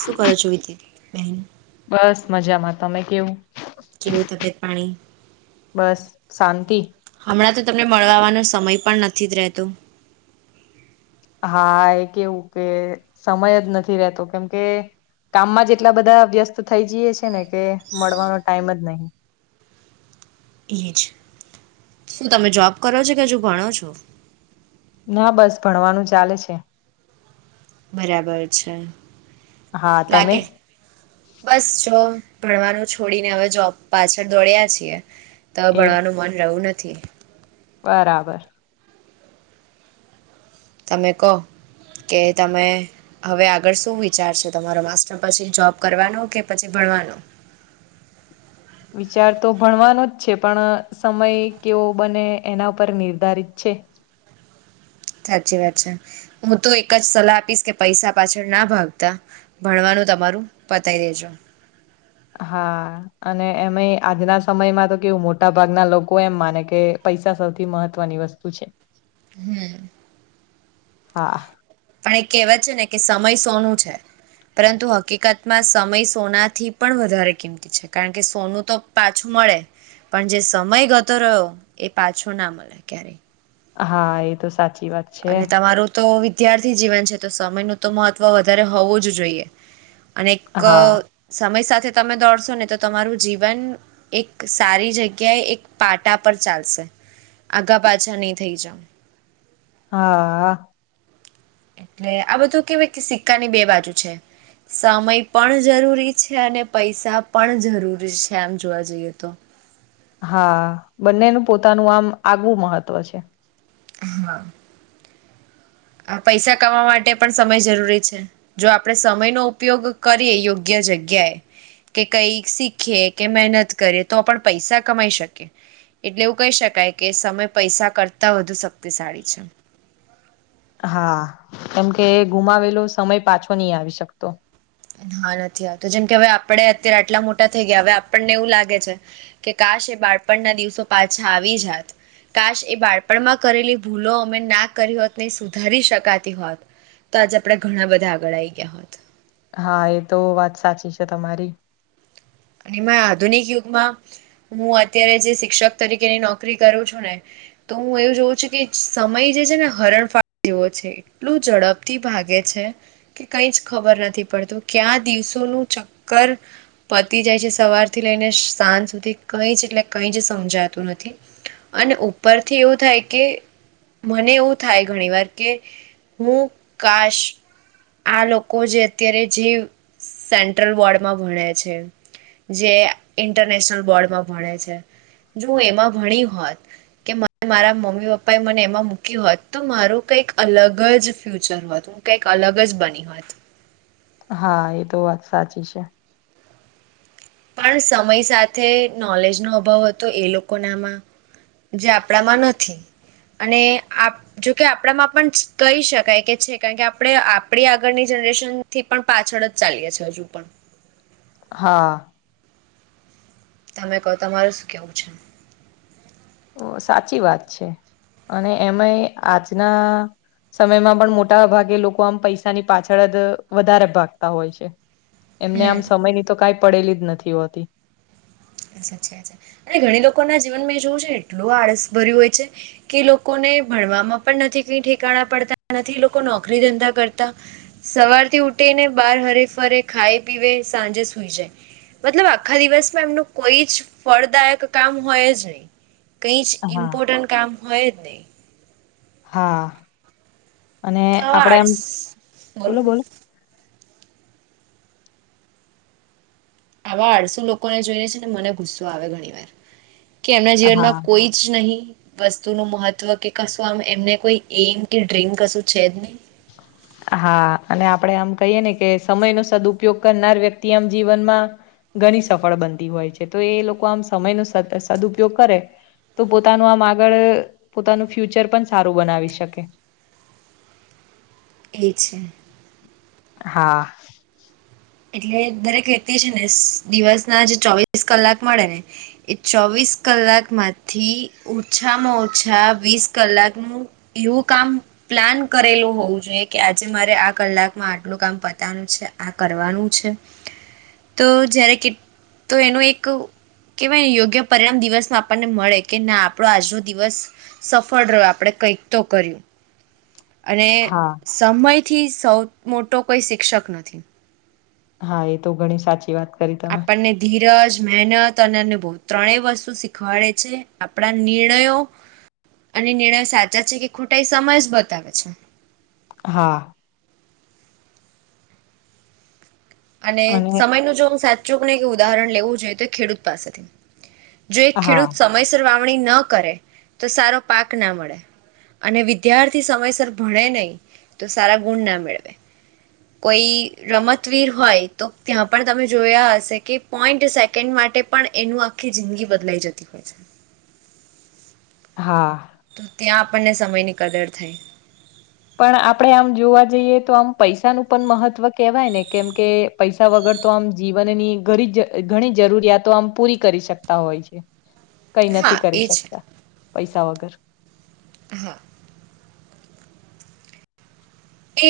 શું કરો છો વિીતી બન બસ મજામાં તમે કેવું કેવું તબિયત પાણી બસ શાંતિ હમણાં તો તમને મળવાવાનો સમય પણ નથી જ રહેતો હા એ કેવું કે સમય જ નથી રતો કેમ કે કામમાં જ એટલા બધા વ્યસ્ત થઈ જઈએ છે ને કે મળવાનો ટાઈમ જ નહીિ એ જ શું તમે જોબ કરો છો કે હજુ ભણો છો ના બસ ભણવાનું ચાલે છે બરાબર છે હા તમે લાગે બસ જો ભણવાનું છોડીને હવે જોબ પાછળ દોડ્યા છીએ ત એ ભણવાનું મન રહવું નથી બરાબર તમે કહો કે તમે હવે આગળ શું વિચાર છે તમારો માસ્ટર પછી જોબ કરવાનો કે પછી ભણવાનો વિચાર તો ભણવાનો જ છે પણ સમય કેવો બને એના પર નિર્ધારિત છે સાચી વાત છે હું તો એક જ સલાહ આપીશ કે પૈસા પાછળ ના ભાવતા ભણવાનું તમારું પતાવી દેજો હા અને એમય આજના સમયમાં તો કેવું મોટા ભાગના લોકો એમ માને કે પૈસા સૌથી મહત્વ ત્ની વસ્તુ છે હમ હા પણ એ કહેવાત છે ને કે સમય સોનું છે પરંતુ હકીકતમાં સમય સોના થી પણ વધારે કિંમતી કારણ કે સોનું તો પાછું મળે પણ જે સમય ગતો રહ્યો એ પાછો ના મળે ક્યારે હા એ તો સાચી વાત છે અને તમારું તો વિદ્યાર્થી જીવન છે તો સમય ન તો મહત્વ વધારે હોવું જ જોઈએ અને એક હા સમય સાથે તમે દોડશો ને તો તમારું જીવન એક સારી જગ્યાએ એક પાટા પર ચાલશે આગા પાછા નહી થઇ જાાવ હા એટલે આ બધું કેવાય કે સિક્કા ની બે બાજુ છે સમય પણ જરૂરી છે અને પૈસા પણ જરૂરી છે આમ જોવા જઈએ તો હા બંનેનું પોતાનું આમ આગવું મહત્વ છે હા આ પૈસા કમાવા માટે પણ સમય જરૂરી છે જો આપણે સમયનોો ઉપયોગ કરીએ યોગ્ય જગ્યાએ કે કઈ શીખીએ કે મહેનત કરીેએ તો પણ પૈસા કમાઈ શકે એટલે એવું કહી શકાય કે સમય પૈસા કરતા વધુ શક્તિશાળી છે હા કેમકે ગુમાવેલો સમય પાછો નહી આવી શકતો હા નથી આવતો જેમ કે હવે આપડે અત્યારે આટલા મોટા થઈ ગયા હવે આપણને એવું લાગે છે કે કાશ એ બાળપણના દિવસો પાછા આવી જાત કાશ એ બાળપણમાં કરેલી ભૂલો અમે ના કરી હોત ને સુધારી શકાતી હોત તો આજે આપડે ઘણા બધા આગળ આવી ગયા હોત હા એ તો વાત સાચી છે તમારી અને આધુનિક યુગમાં હું અત્યારે જે શિક્ષક તરીકેની નોકરી કરું છું ને તો હું એવું જોઉં છું કે સમય જે છે ને હરણ ફાળ જેવો છે કેટલું ઝડપથી ભાગે છે કે કઈ જ ખબર નથી પડતું ક્યા દિવસોનું ચક્કર ઉતી જાય છે સવાર થી લઈને સાંજ સુધી કઈ જ એટલે કઈ જ સમજાતું નથી અને ઉપરથી એવું થાય કે મને એવું થાય ઘણી વાર કે હું કાશ આ લોકો જે અત્યારે જે સેન્ટ્રલ વોર્ડમાં ભણે છે જે ઇન્ટરનેશનલ બોર્ડમાં ભણે છે જો એમાં ભણી હોત કે મારા મમ્મી પપ્પા એ મને એમાં મૂક હોત તો મારું કઈક અલગ જ ફ્યુચર હતું ું કઈક અલગ જ બની હોત હા એ તો વાત સાચી છે પણ સમય સાથે નોલેજનોો અભાવ હતો એ લોકો નામાં જે આપણામાં નથી અને આપ જોકે આપણામાં પણ કહી શકાય કે છે કારણ કે આપણે આપડી આગળની જનરેશન થી પણ પાછળ જ ચાલીએ છી હજુ પણ હા તમે કહો તમારે શું કેવું છે સાચી વાત છે અને એમાં આજના સમયમાં પણ મોટા ભાગે લોકો આમ પૈસાની પાછળ જ વધારે ભાગતા હોય છે એમને આમ હમ સમયની તો કઈ પડેલી જ નથી હોતી સાચ અને ઘણી લોકો ના જીવન મે જોવું છે ને એટલું આળસ ભર્યું હોય છે કે લોકોને ભણવામાં પણ નથી કઈ ઠેકાણા પડતા નથી લોકો નોકરી ધંધા કરતા સવારથી ઉઠી ને બહાર હરે ફરે ખાઈાય પીવે સાંજે સુઈ જાય મતલબ આખા દિવસમાં એમનું કોઈ જ ફળદાયક કામ હોય જ નહી કઈ જ હા ઇમ્પોર્ટન્ટ કામ હોય જ નહીિ હા અને તો આવા આપડે એમ આળસ બોલો બોલો આવા આઠસો લોકોને જોઈને છે ને મને ગુસ્સો આવે ઘણી વાર કે એમના હા જીવનમાં કોઈ જ જ નહી વસ્તુ નું મહત્વ કે કશું આમ એમને કોઈ એમ કે ડ્રીમ કશું છે જ નહી હ હા અને આપડે આમ કહીએ ને કે સમય નો સદપયોગ કરનાર વ્યક્તિ આમ જીવનમાં ઘણી સફળ બનતી હોય છે તો એ લોકો આમ સમય ન સદુપયોગ કરે તો પોતાનું આમ આગળ પોતાનું ફ્યુચર પણ સારું બનાવી શકે એ છે હા એટલે દરેક વ્યક્તિ છે ને દિવસ ના જે ચોવીસ કલાક મળે ને એ ચોવીસ કલાક માંથી ઓછામાં ઓછા વીસ કલાકનુંું યવકાામ પ્લાન કરેલું હોવું જોઈએ કે આજે મારે આ કલાકમાં આટલું કામ પતાનું છે આ તો જ્યારે તો એનો એક કે ભાઈ યોગ્ય પરિણામ દિવસમાં આપણને મળે કે ના આપણો આજનો દિવસ સફળ રહ્યો આપણે કંઈક તો કર્યું અને હા સમયથી સૌ મોટો કોઈ શિક્ષક નથી હા એ તો ઘણી સાચી વાત કરી તમે આપણને ધીરજ મહેનત અને અનુભ ત્રણેય વસ્તુ શીખવાડે છે આપણા નિર્ણયો અને નિર્ણય સાચા છે કે ખોટા એ સમય જ બતાવે છે હા અને સમય ન જો હું સાચું કે ને કે ઉદાહરણ લેવું જોઈએ તો ખેડૂત પાસેથી જો એક હા ખેડૂત સમયસર વાવણી ન કરે તો સારો પાક ના મળે અને વિદ્યાર્થી સમયસર ભણે નહીં તો સારા ગુણ ના મેળવે કોઈ રમતવીર હોય તો ત્યાં પણ તમે જોયા હશે કે પોઈન્ટ સેકન્ડ માટે પણ એનું આખી જિંદગી બદલાઈ જતી હોય છે હા તો ત્યાં આપણને સમયની કદર થઈ પણ આપણેે આમ જોવા જઈએ તો આમ પૈસાનું પણ મહત્વ કેવાય ને કેમ કે પૈસા વગર તો આમ જીવનની ઘ જ ઘણી જરૂરિયાતો આમ પૂરી કરી શકતા હોય છે કઈ હા નથી કરી એ છે શકતા પૈસા વગર હા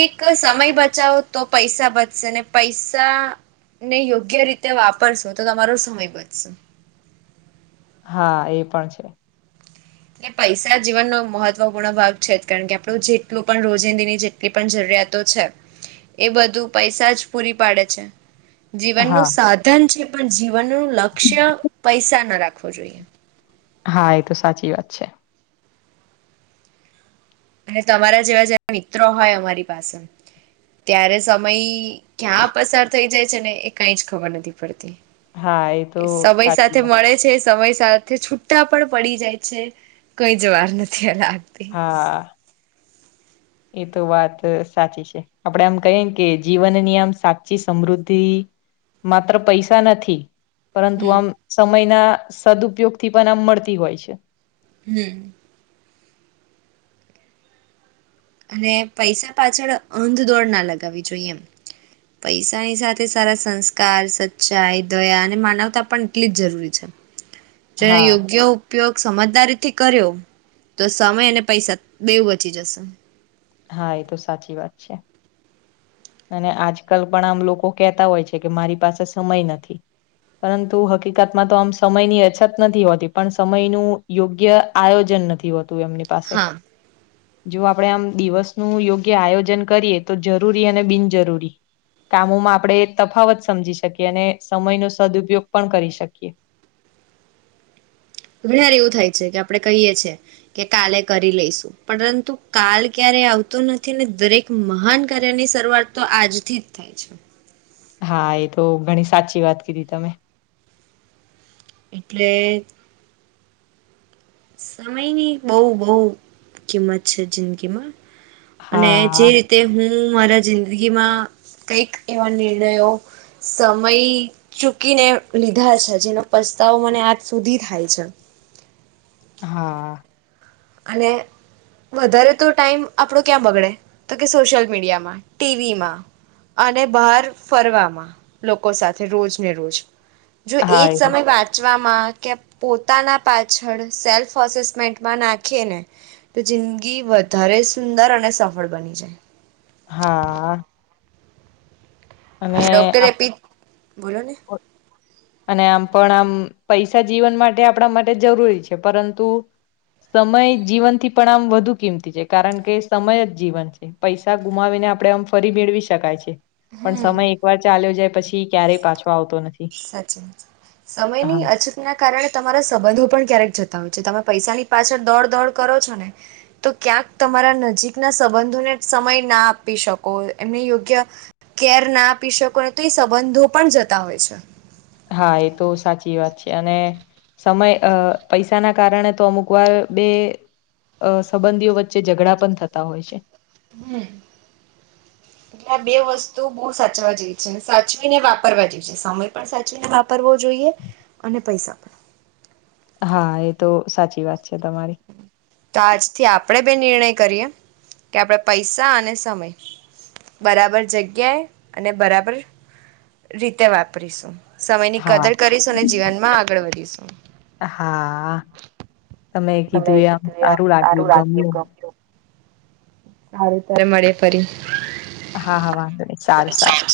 એક સમય બચાવો તો પૈસા બચશે ને પૈસા ને યોગ્ય રીતે વાપરશો તો તમારો સમય બચશે હા એ પણ છે એટલે પૈસા જીવનનો મહત્વપૂર્ણ ભાગ છે જ કારણ કે આપણું જેટલું પણ રોજિંદીની જે લી પણ જરૂરિયાતો છે એ બધું પૈસા જ પૂરી પાડે છે જીવનનું હા સાધન છે પણ જીવનનું લક્ષ્ય પૈસા ના રાખવો જોઈએ હા એ તો સાચી વાત છે અને તમારા જેવા જેવા મિત્રો હોય અમારી પાસે ત્યારે સમય ક્યાં પસાર થઈ જાય છે ને એ કઈ જ ખબર નથી પડતી હા એ તો કે સય સાચી સાથે વાત મળે છે સમય સાથે છુટા પણ પડી જાય છે કઈ જ વાર નથી લાગતી હા એ તો વાત સાચી છે આપડે એમ કહીએ ને કે જીવનની આમ સાચી સમૃદ્ધિ માત્ર પૈસા નથી પરંતુ હમ આમ સમયના સદઉપયોગ થી પણ આમ મળતી હોય છે હમ અને પૈસા પાછળ અંધ દોડ ના લગાવવી જોઈએ એમ પૈસાની સાથે સારા સંસ્કાર સચ્ચાઈ દયા અને માનવતા પણ એટલી જ જરૂરી છે જેને હા યોગ્ય ઉપયોગ સમજદારીથી કર્યો તો સમય અને પૈસા બેવ બચી જશે હા એ તો સાચી વાત છે અને આજકાલ પણ આમ લોકો કેહેતા હોય છે કે મારી પાસે સમય નથી પરંતુ હકીકતમાં તો આમ સમયની અછત નથી હોતી પણ સમયનું યોગ્ય આયોજન નથી હોતું એમને હા જો આપણેે આમ દિવસ નું યોગ્ય આયોજન કરીએ તો જરૂરી અને બિનજરૂરી કામોમાં આપણે તફાવત સમજી શકીએ અને સમયનો સદપયોગ પણ કરી શકીએ ઘર એવું થાય છે કે આપડે કહીએ છીએ કે, કાલે કરી લઈશું. પરંતુ કાલ ક્યારે આવતો નથી ને. દરેક મહાન કાર્યની શરૂઆત તો આજથી થાય છે. હા, એ તો ઘણી સાચી વાત કીધી તમે. એટલે. સમયની બહુ બહુ કિંમત છે જિંદગીમાં, અને જે હા, રીતે તે હું મારા જિંદગીમાં કંઈક એવા નિર્ણયો સમય ચૂકીને લીધા છે, જેનો પસ્તાવ મને આજ સુધી થાય છે. હા. અને વધારે તો ટાઈમ આપડો ક્યાં બગડે? તો કે સોશિયલ મીડિયામાં, ટીવીમાં અને બહાર ફરવામાં, લોકો સાથે રોજ ને રોજ જો એ હા, તો. સમય વાંચવામાં કે પોતાના પાછળ સેલ્ફ અસેસમેન્ટમાં ના ને તો જિંદગી વધારે સુંદર અને સફળ બની જાય. હા. અને હ. અને આમ પણ, આમ પૈસા જીવન માટે આપણા માટે જરૂરી છે, પરંતુ સમય જીવનથી પણ આમ વધુ કિંમતી છે, કારણ કે સમય જ જીવન છે. પૈસા ગુમાવીને આપડે આમ ફરી મેળવી શકાય છે. પણ સમય એકવાર ચાલ્યો જાય, પછી ક્યારેય પાછો આવતો નથી. સાચી વાત, હા સમયની અછત. ના કારણે, તમારા સંબંધો પણ ક્યારેક જતા હોય છે. તમે પૈસાની પાછળ દોડ દોડ કરો છો ને તો ક્યાંક તમારા નજીકના સંબંધોને સમય ના આપી શકો, એમને યોગ્ય કેર ના પીસકોને તો એ સંબંધો પણ જતા હોય છે. હા, એ તો સાચી વાત છે. અને સમય અ પૈસાના કારણે તો અમુક વાર બે અ સંબંધીઓ વચ્ચે ઝઘડા પણ થતા હોય છે. હને. એટલે આ બે વસ્તુ બહુ સાચવા જેવી છે. સાચવી ને વાપરવા જઈએ. સમય પણ સાચીને વાપરવો જોઈએ, અને પૈસા પણ હા, એ તો સાચી વાત છે તમારી. તો આજથી આપણેે બે નિર્ણય કરીએ કે આપણે પૈસા અને સમય બરાબર જગ્યાએ અને બરાબર રીતે વાપરીશું. સમય ની હા કદર કરીશું અને જીવન માં આગળ વધીશું. હા, તમે કીધું એમ સારું લાગ્યું, ગમ્યું. હ ર ત્યારે મળીે ફરી. હા, હા, વાંધો ન. સારું, સારું.